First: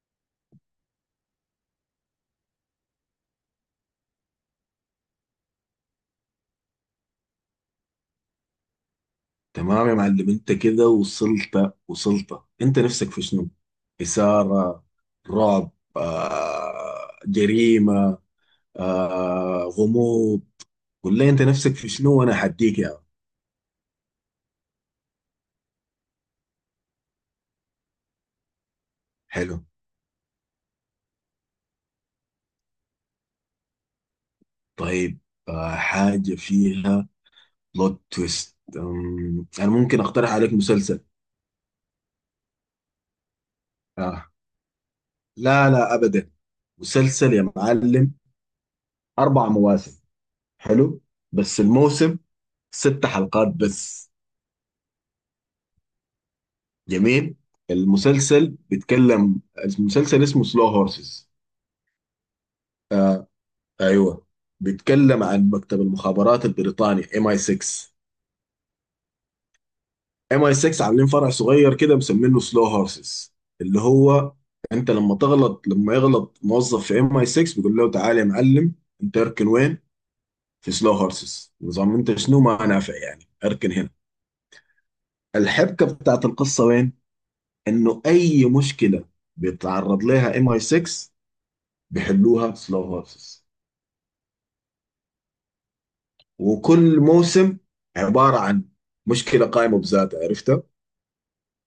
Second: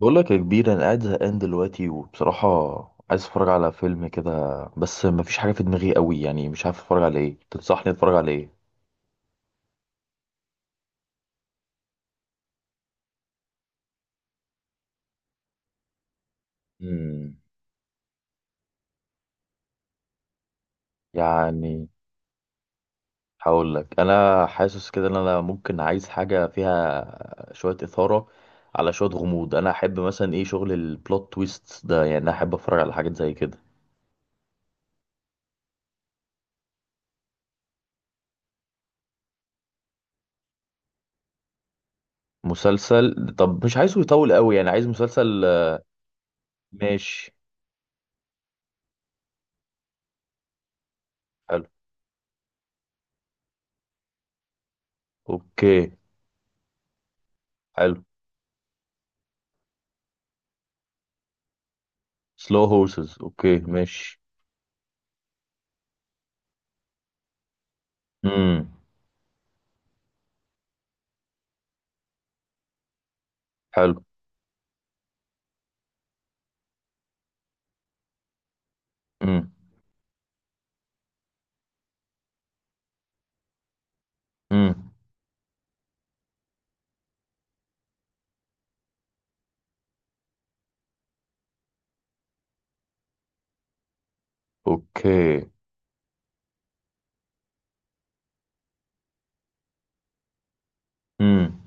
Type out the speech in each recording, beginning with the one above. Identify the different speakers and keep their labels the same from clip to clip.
Speaker 1: بقول لك يا كبير، انا قاعد زهقان دلوقتي وبصراحه عايز اتفرج على فيلم كده. بس مفيش حاجه في دماغي قوي، يعني مش عارف اتفرج على ايه، تنصحني اتفرج على ايه؟
Speaker 2: تمام يا معلم انت كده وصلت وصلت انت نفسك في شنو؟ إثارة، رعب،
Speaker 1: مم.
Speaker 2: جريمة، غموض. قول لي انت نفسك
Speaker 1: يعني
Speaker 2: في شنو وانا حديك يا عم.
Speaker 1: هقول لك، انا حاسس كده ان انا ممكن عايز حاجه فيها شويه اثاره على شويه غموض.
Speaker 2: حلو،
Speaker 1: انا احب مثلا ايه، شغل البلوت تويست ده، يعني انا احب اتفرج على حاجات زي كده.
Speaker 2: طيب، حاجة فيها بلوت تويست. انا ممكن اقترح عليك مسلسل.
Speaker 1: مسلسل، طب مش عايزه
Speaker 2: آه.
Speaker 1: يطول قوي، يعني عايز مسلسل
Speaker 2: لا لا ابدا،
Speaker 1: ماشي.
Speaker 2: مسلسل يا معلم. اربع مواسم، حلو، بس
Speaker 1: حلو.
Speaker 2: الموسم ست حلقات بس.
Speaker 1: اوكي.
Speaker 2: جميل.
Speaker 1: حلو.
Speaker 2: المسلسل بيتكلم، المسلسل اسمه سلو هورسز.
Speaker 1: سلو هورسز، اوكي ماشي.
Speaker 2: ايوه، بيتكلم عن مكتب المخابرات البريطاني ام اي 6.
Speaker 1: امم.
Speaker 2: ام اي 6 عاملين فرع صغير كده مسمينه سلو هورسز، اللي
Speaker 1: حلو.
Speaker 2: هو انت لما تغلط، لما يغلط موظف في ام اي 6 بيقول له تعالى يا معلم، انت اركن
Speaker 1: امم.
Speaker 2: وين، في سلو هورسز. نظام انت شنو ما نافع يعني، اركن هنا.
Speaker 1: امم.
Speaker 2: الحبكه بتاعت القصه وين؟ انه اي مشكله بيتعرض لها ام اي 6 بيحلوها سلو هورسز،
Speaker 1: اوكي.
Speaker 2: وكل موسم عبارة عن مشكلة قائمة بذاتها، عرفتها؟
Speaker 1: امم.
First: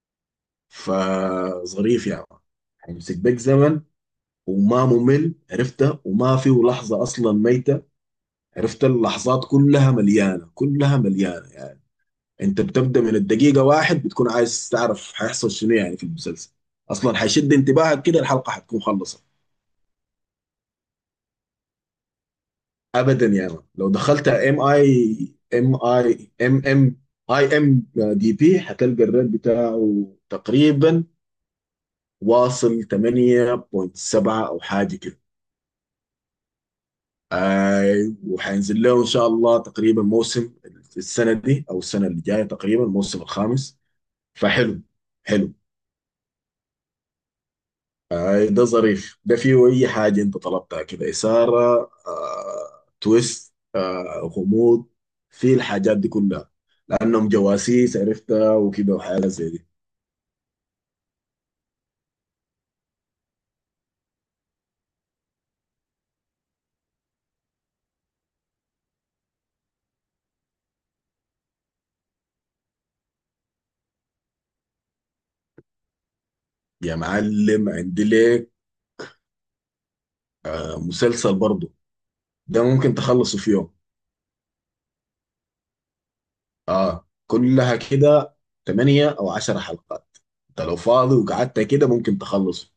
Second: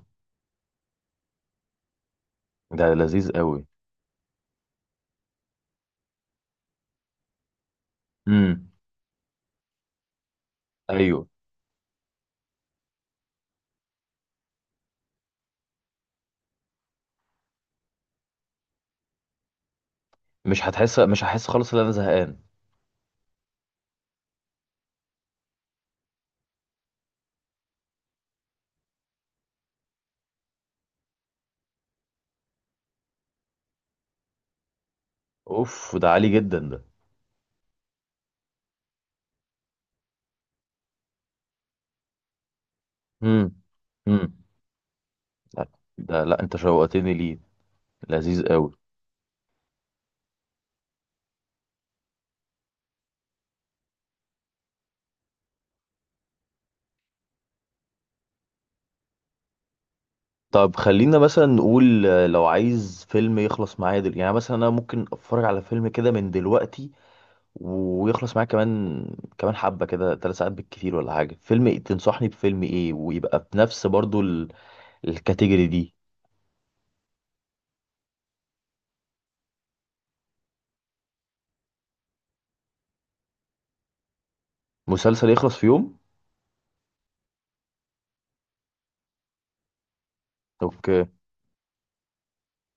Speaker 2: فظريف يا مان،
Speaker 1: ده
Speaker 2: حيمسك
Speaker 1: لذيذ
Speaker 2: بك
Speaker 1: قوي.
Speaker 2: زمن وما ممل، عرفتها؟ وما فيه لحظة أصلا ميتة،
Speaker 1: امم.
Speaker 2: عرفت؟ اللحظات كلها مليانة، كلها
Speaker 1: ايوه.
Speaker 2: مليانة يعني. أنت بتبدأ من الدقيقة واحد بتكون عايز تعرف حيحصل شنو يعني في المسلسل، أصلا حيشد انتباهك كده الحلقة حتكون خلصت.
Speaker 1: مش هحس خالص ان انا زهقان.
Speaker 2: ابدا يا مان، لو دخلت ام اي ام اي ام ام اي ام دي بي هتلقى الريت بتاعه تقريبا واصل 8.7 او حاجه كده.
Speaker 1: اوف، ده عالي جدا ده.
Speaker 2: اي، وهينزل له ان شاء الله تقريبا موسم السنه دي او السنه اللي جايه تقريبا، الموسم
Speaker 1: امم.
Speaker 2: الخامس.
Speaker 1: امم.
Speaker 2: فحلو، حلو.
Speaker 1: لا، ده، لا انت شوقتني ليه. لذيذ
Speaker 2: اي ده
Speaker 1: قوي.
Speaker 2: ظريف، ده فيه اي حاجه انت طلبتها كده، اثاره، تويست، غموض، في الحاجات دي كلها، لانهم جواسيس عرفتها وكده وحاجات زي دي.
Speaker 1: طب خلينا مثلا نقول، لو عايز فيلم يخلص معايا يعني مثلا انا ممكن اتفرج على فيلم كده من دلوقتي ويخلص معايا، كمان كمان حبة كده 3 ساعات بالكتير، ولا حاجة؟ فيلم إيه؟ تنصحني بفيلم ايه ويبقى بنفس برضو الكاتيجوري دي.
Speaker 2: يا معلم عندي لك مسلسل برضه، ده ممكن تخلصه في يوم.
Speaker 1: مسلسل يخلص في يوم.
Speaker 2: اه كلها كده 8 او 10 حلقات، انت لو
Speaker 1: اوكي.
Speaker 2: فاضي وقعدت كده ممكن تخلصه.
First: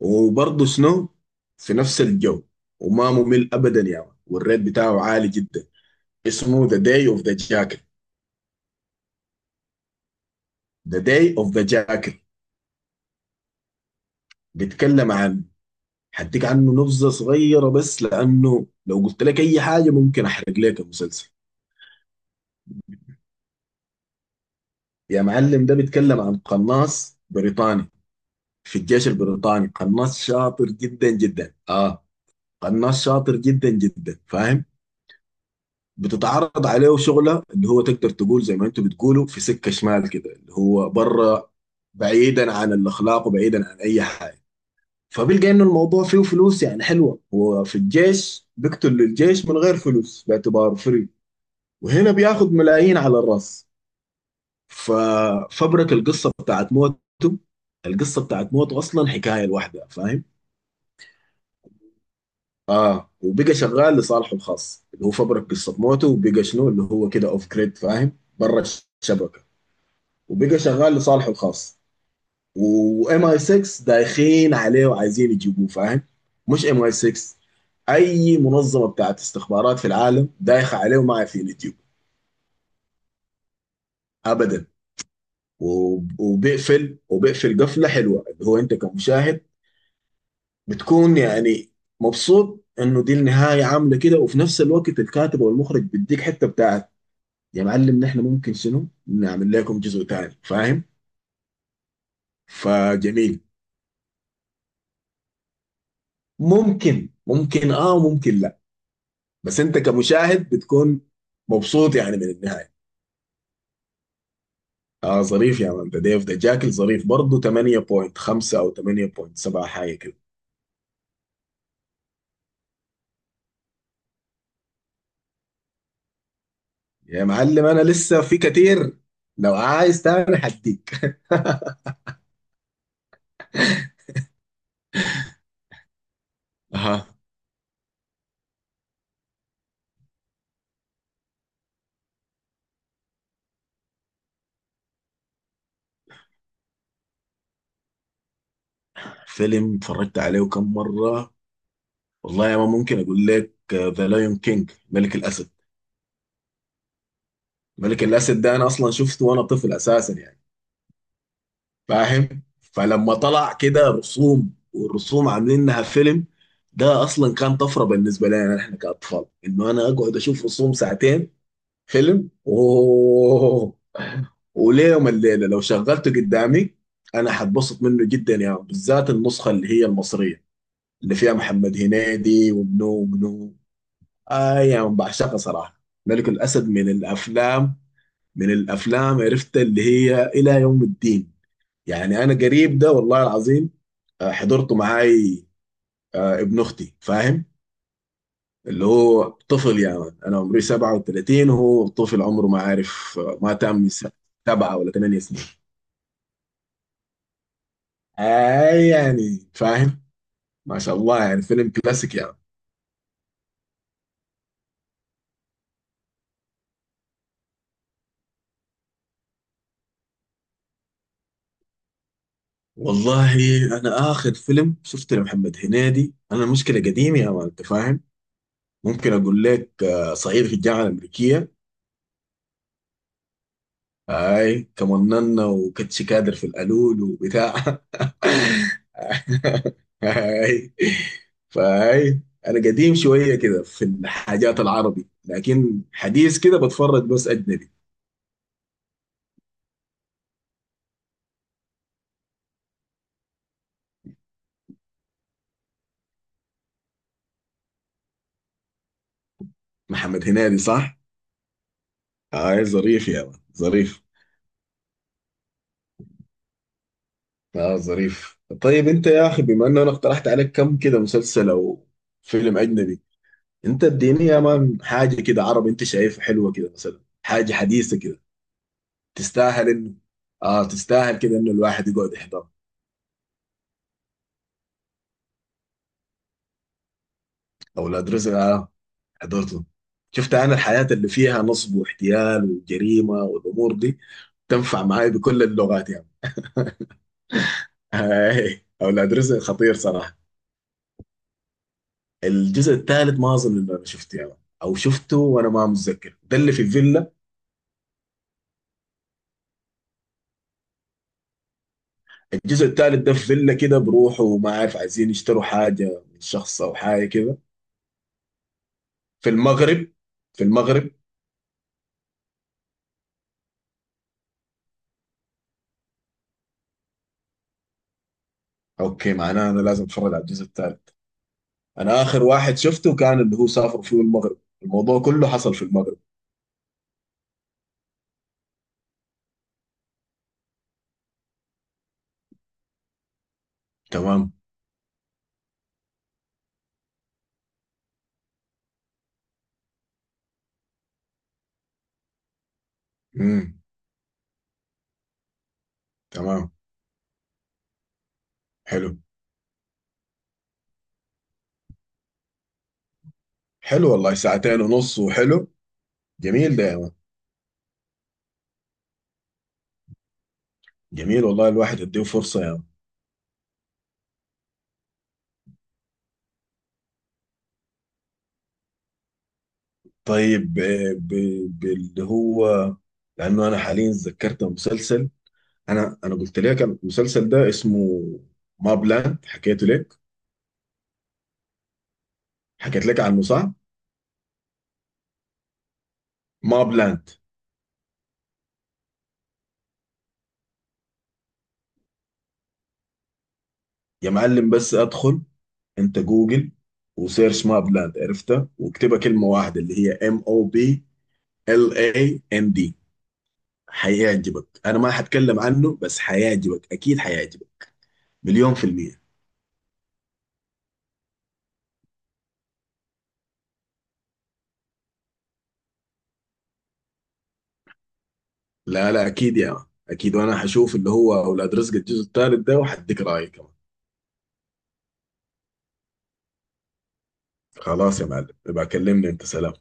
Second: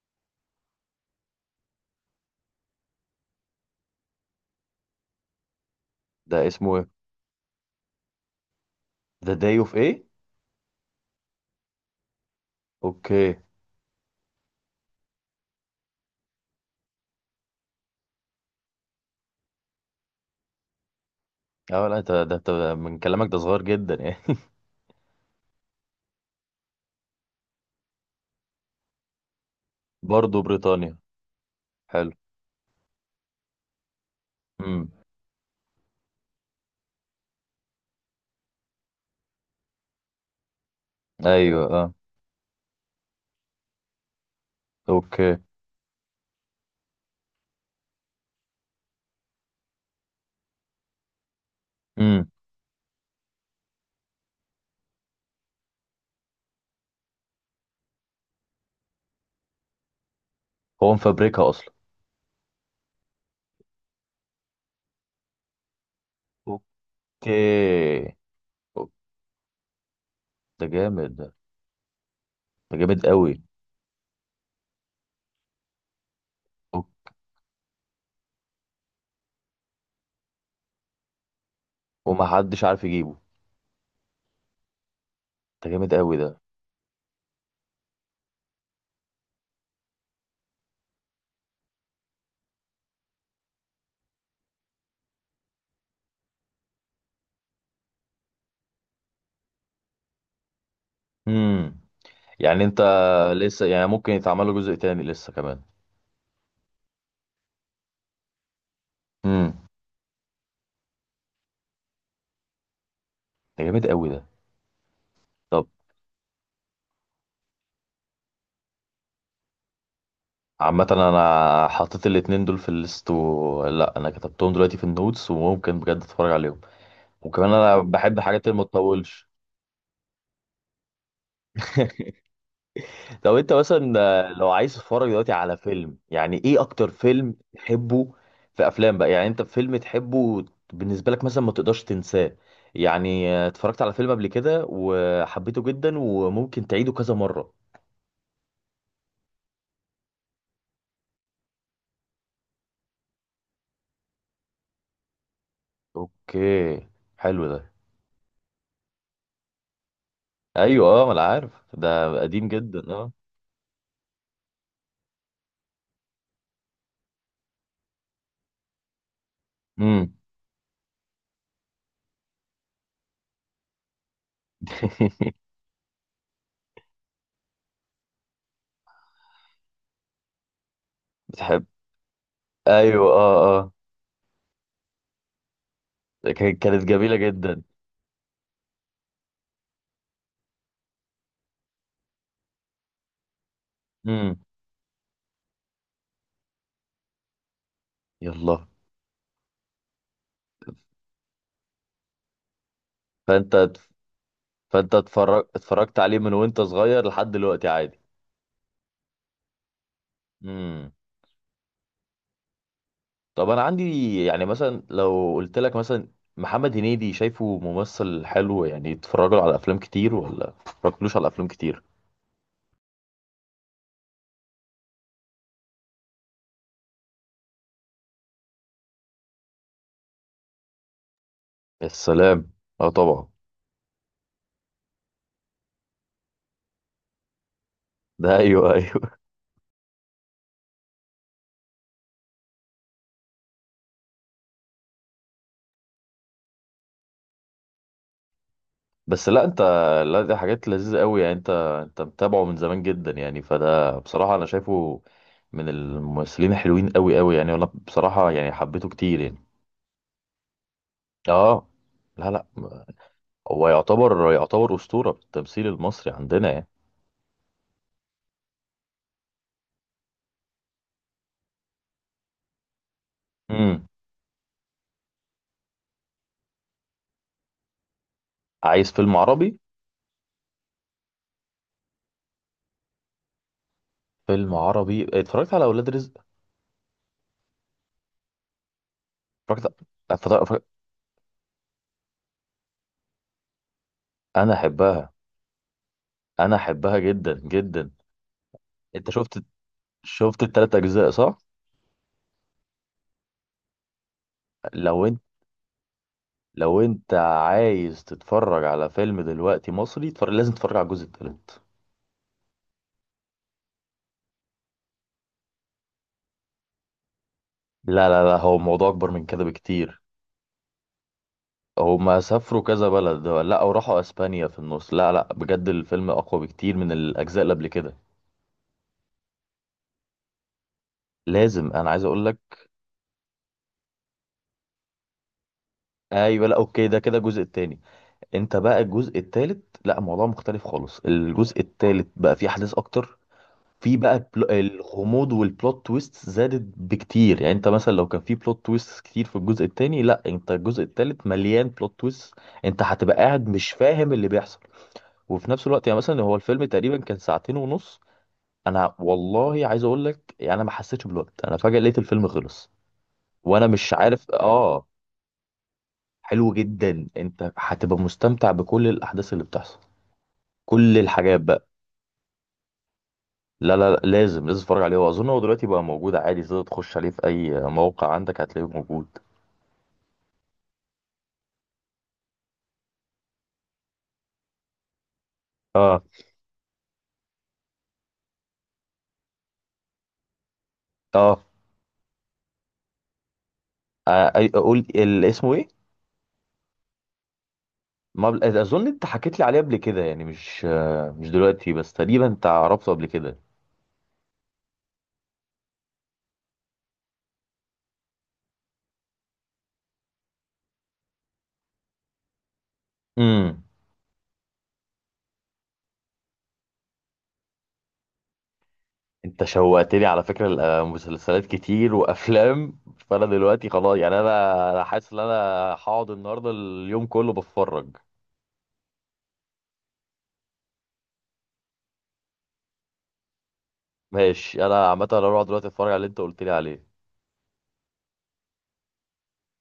Speaker 2: وبرضه شنو، في نفس الجو، وما ممل ابدا يا يعني. والريت بتاعه عالي جدا.
Speaker 1: ده
Speaker 2: اسمه
Speaker 1: اسمه
Speaker 2: ذا
Speaker 1: ايه؟
Speaker 2: داي اوف ذا جاكل،
Speaker 1: ذا داي اوف ايه؟
Speaker 2: The Day of the Jackal.
Speaker 1: اوكي.
Speaker 2: بيتكلم عن، هديك عنه نبذة صغيرة بس لأنه لو قلت لك أي حاجة ممكن أحرق لك المسلسل.
Speaker 1: اه، لا ده أنت من كلامك ده صغير جدا يعني.
Speaker 2: يا معلم، ده بيتكلم عن قناص بريطاني في الجيش البريطاني، قناص
Speaker 1: برضه
Speaker 2: شاطر
Speaker 1: بريطانيا.
Speaker 2: جدا جدا آه،
Speaker 1: حلو.
Speaker 2: قناص شاطر جدا جدا فاهم.
Speaker 1: امم.
Speaker 2: بتتعرض عليه شغلة اللي هو تقدر تقول زي ما انتوا بتقولوا في سكة شمال كده، اللي هو بره،
Speaker 1: ايوه اه.
Speaker 2: بعيدا عن الأخلاق وبعيدا عن أي حاجة.
Speaker 1: اوكي.
Speaker 2: فبيلقى انه الموضوع فيه فلوس يعني حلوه، هو في الجيش بيقتل للجيش من غير فلوس باعتباره فري، وهنا
Speaker 1: امم.
Speaker 2: بياخد ملايين على الراس. ففبرة القصه بتاعت موته، القصه بتاعت موته اصلا حكايه لوحدها فاهم.
Speaker 1: هو مفبركها اصلا؟
Speaker 2: اه، وبقى شغال لصالحه الخاص، اللي هو فبرك قصه موته وبقى شنو اللي هو كده اوف جريد فاهم،
Speaker 1: اوكي.
Speaker 2: برا
Speaker 1: أو-
Speaker 2: الشبكه، وبقى
Speaker 1: ده
Speaker 2: شغال
Speaker 1: جامد ده.
Speaker 2: لصالحه الخاص.
Speaker 1: ده جامد
Speaker 2: وام اي
Speaker 1: قوي.
Speaker 2: 6 دايخين عليه وعايزين يجيبوه فاهم، مش ام اي
Speaker 1: أو-
Speaker 2: 6، اي منظمه بتاعت استخبارات في العالم دايخه عليه وما عارفين يجيبوه
Speaker 1: ومحدش عارف يجيبه.
Speaker 2: ابدا.
Speaker 1: ده جامد قوي ده.
Speaker 2: وبيقفل، وبيقفل قفله حلوه، اللي هو انت كمشاهد بتكون يعني مبسوط انه دي النهايه عامله كده، وفي نفس الوقت الكاتب والمخرج بيديك حته بتاعت يا معلم نحن ممكن شنو نعمل لكم جزء ثاني فاهم.
Speaker 1: امم. يعني انت
Speaker 2: فجميل.
Speaker 1: لسه يعني ممكن يتعمل له جزء تاني لسه كمان؟
Speaker 2: ممكن،
Speaker 1: امم.
Speaker 2: بس انت كمشاهد بتكون مبسوط يعني من النهايه.
Speaker 1: ده جامد قوي ده.
Speaker 2: اه ظريف
Speaker 1: طب
Speaker 2: يا مان، ده ديف ده جاكل ظريف برضه، 8.5 او 8.7 حاجه كده.
Speaker 1: عامة، انا حطيت الاتنين دول في الليست لا، انا كتبتهم دلوقتي في النوتس وممكن بجد اتفرج عليهم.
Speaker 2: يا
Speaker 1: وكمان
Speaker 2: معلم
Speaker 1: انا
Speaker 2: انا
Speaker 1: بحب
Speaker 2: لسه في
Speaker 1: حاجات اللي ما
Speaker 2: كتير،
Speaker 1: تطولش.
Speaker 2: لو عايز تاني حديك.
Speaker 1: لو انت مثلا لو عايز تتفرج دلوقتي على فيلم، يعني ايه اكتر
Speaker 2: اها.
Speaker 1: فيلم تحبه؟ في افلام بقى يعني انت فيلم تحبه بالنسبة لك مثلا ما تقدرش تنساه، يعني اتفرجت على فيلم قبل كده وحبيته جدا وممكن تعيده كذا مرة.
Speaker 2: فيلم اتفرجت عليه كم مره، والله يا مان ممكن اقول لك ذا لايون كينج، ملك الاسد.
Speaker 1: اوكي. حلو ده.
Speaker 2: ملك الاسد ده انا اصلا شفته وانا طفل اساسا يعني
Speaker 1: ايوه اه، ما انا عارف ده
Speaker 2: فاهم،
Speaker 1: قديم جدا. اه.
Speaker 2: فلما طلع كده رسوم والرسوم عاملينها فيلم، ده اصلا كان طفره بالنسبه لنا احنا كاطفال انه انا
Speaker 1: امم.
Speaker 2: اقعد اشوف رسوم ساعتين فيلم. اوه، وليوم الليله لو شغلته قدامي انا هتبسط منه جدا يا يعني، بالذات النسخه اللي هي المصريه اللي فيها محمد هنيدي ومنو
Speaker 1: ايوه، اه
Speaker 2: ومنو.
Speaker 1: اه.
Speaker 2: آه يا يعني بعشقها صراحه. ملك الاسد
Speaker 1: كانت
Speaker 2: من
Speaker 1: جميله جدا.
Speaker 2: الافلام، من الافلام، عرفت اللي هي الى يوم الدين يعني. انا قريب ده والله العظيم
Speaker 1: امم.
Speaker 2: حضرته معاي، ابن اختي فاهم،
Speaker 1: يلا.
Speaker 2: اللي هو طفل يعني. انا عمري 37 وهو طفل عمره ما عارف، ما
Speaker 1: فانت
Speaker 2: تم
Speaker 1: اتف-
Speaker 2: س- سبعة ولا
Speaker 1: فانت
Speaker 2: ثمانية سنين.
Speaker 1: اتفرج اتفرجت عليه من وانت صغير لحد دلوقتي عادي.
Speaker 2: اي يعني فاهم، ما
Speaker 1: امم.
Speaker 2: شاء الله يعني فيلم كلاسيك يعني.
Speaker 1: طب انا عندي، يعني مثلا لو قلت لك مثلا، محمد هنيدي شايفه ممثل حلو؟ يعني اتفرج له على افلام كتير ولا اتفرجتلوش على افلام كتير؟
Speaker 2: والله انا اخر فيلم شفته لمحمد هنيدي، انا المشكله قديم يا مان انت فاهم. ممكن اقول لك صعيدي في الجامعه الامريكيه.
Speaker 1: السلام. اه طبعا.
Speaker 2: اي، كمننا وكتش كادر في القالول وبتاع
Speaker 1: ده، ايوه ايوه.
Speaker 2: اي، فاي، انا قديم شويه كده في الحاجات العربي لكن حديث كده بتفرج بس اجنبي.
Speaker 1: بس لا انت، لا دي حاجات لذيذة قوي، يعني انت متابعه من زمان جدا يعني، فده بصراحة انا شايفه من الممثلين الحلوين قوي قوي، يعني انا بصراحة يعني حبيته كتير يعني.
Speaker 2: محمد هنيدي صح؟
Speaker 1: اه، لا لا،
Speaker 2: اي ظريف يا مان
Speaker 1: هو
Speaker 2: ظريف.
Speaker 1: يعتبر يعتبر أسطورة في التمثيل المصري عندنا يعني.
Speaker 2: اه ظريف. طيب انت يا اخي بما انه انا اقترحت عليك كم كده مسلسل او فيلم اجنبي، انت
Speaker 1: امم.
Speaker 2: اديني يا مان حاجه كده عربي انت شايفها حلوه كده مثلا، حاجه حديثه كده
Speaker 1: عايز فيلم عربي؟
Speaker 2: تستاهل انه، اه تستاهل كده انه الواحد يقعد يحضر.
Speaker 1: فيلم عربي، اتفرجت على اولاد رزق.
Speaker 2: اولاد رزق، اه حضرته.
Speaker 1: اتفرجت اتفرجت-
Speaker 2: شفت انا
Speaker 1: اتفرجت-
Speaker 2: الحياة اللي فيها نصب واحتيال وجريمة والامور دي
Speaker 1: انا
Speaker 2: تنفع معاي
Speaker 1: احبها،
Speaker 2: بكل اللغات يعني.
Speaker 1: انا احبها جدا جدا.
Speaker 2: هاي
Speaker 1: انت
Speaker 2: اولاد رزق
Speaker 1: شفت
Speaker 2: خطير صراحة.
Speaker 1: شفت التلات اجزاء صح؟
Speaker 2: الجزء الثالث ما اظن انه انا شفته يعني، او
Speaker 1: لو
Speaker 2: شفته وانا ما متذكر، ده اللي في
Speaker 1: لو
Speaker 2: الفيلا؟
Speaker 1: انت عايز تتفرج على فيلم دلوقتي مصري تفرج، لازم تتفرج على الجزء التالت.
Speaker 2: الجزء الثالث ده في فيلا كده بروحه وما عارف عايزين يشتروا حاجة من شخص او حاجة كده.
Speaker 1: لا لا لا، هو الموضوع اكبر من
Speaker 2: في
Speaker 1: كده
Speaker 2: المغرب،
Speaker 1: بكتير.
Speaker 2: في المغرب.
Speaker 1: هما سافروا كذا بلد، لا، وراحوا اسبانيا في النص. لا لا، بجد الفيلم اقوى بكتير من الاجزاء اللي قبل كده.
Speaker 2: اوكي معناه انا لازم اتفرج على الجزء الثالث.
Speaker 1: لازم، انا
Speaker 2: انا
Speaker 1: عايز
Speaker 2: اخر
Speaker 1: اقول لك.
Speaker 2: واحد شفته كان اللي هو سافر فيه المغرب، الموضوع كله حصل في المغرب.
Speaker 1: ايوه لا، اوكي ده كده الجزء التاني. انت بقى الجزء التالت، لا الموضوع مختلف خالص، الجزء التالت بقى فيه احداث اكتر. في بقى
Speaker 2: تمام.
Speaker 1: الغموض والبلوت تويست زادت بكتير، يعني انت مثلا لو كان في بلوت تويست كتير في الجزء التاني، لا انت الجزء التالت مليان بلوت تويست. انت هتبقى قاعد
Speaker 2: امم.
Speaker 1: مش فاهم اللي بيحصل. وفي نفس الوقت يعني مثلا هو
Speaker 2: تمام.
Speaker 1: الفيلم تقريبا كان ساعتين ونص. انا
Speaker 2: حلو.
Speaker 1: والله عايز اقول لك، يعني انا ما حسيتش بالوقت، انا فجأة لقيت الفيلم خلص وانا
Speaker 2: حلو
Speaker 1: مش
Speaker 2: والله،
Speaker 1: عارف.
Speaker 2: ساعتين
Speaker 1: اه.
Speaker 2: ونص، وحلو.
Speaker 1: حلو
Speaker 2: جميل ده يا مان،
Speaker 1: جدا، انت هتبقى مستمتع بكل الاحداث اللي بتحصل، كل
Speaker 2: جميل
Speaker 1: الحاجات
Speaker 2: والله،
Speaker 1: بقى.
Speaker 2: الواحد يديه فرصة يا مان.
Speaker 1: لا لا لا، لازم لازم تتفرج عليه. هو اظن هو دلوقتي بقى موجود عادي، تقدر تخش عليه في اي موقع عندك هتلاقيه موجود.
Speaker 2: طيب باللي هو، لانه انا حاليا ذكرت مسلسل، انا
Speaker 1: اه
Speaker 2: انا قلت لك المسلسل ده اسمه ما بلاند، حكيته لك،
Speaker 1: اه.
Speaker 2: حكيت لك عنه صح؟
Speaker 1: اسمه ايه؟
Speaker 2: ما بلاند.
Speaker 1: ما بل... اظن انت حكيت لي عليه قبل كده، يعني مش مش دلوقتي، بس تقريبا انت عرفته قبل كده.
Speaker 2: يا معلم بس ادخل انت جوجل وسيرش ماب لاند عرفتها، واكتبها كلمه واحده. اللي هي ام او بي ال اي ان دي.
Speaker 1: امم.
Speaker 2: هيعجبك، انا ما هتكلم عنه بس هيعجبك، اكيد هيعجبك مليون في المية.
Speaker 1: انت شوقتني على فكره مسلسلات كتير وافلام. فانا دلوقتي خلاص، يعني انا حاسس ان انا هقعد النهارده اليوم كله بتفرج.
Speaker 2: لا لا اكيد يا مان. اكيد، وانا هشوف اللي هو اولاد رزق الجزء الثالث ده وهديك رايي كمان.
Speaker 1: ماشي، انا عامه انا هروح دلوقتي اتفرج على اللي انت قلت لي عليه.
Speaker 2: خلاص يا معلم، يبقى كلمني انت، سلام.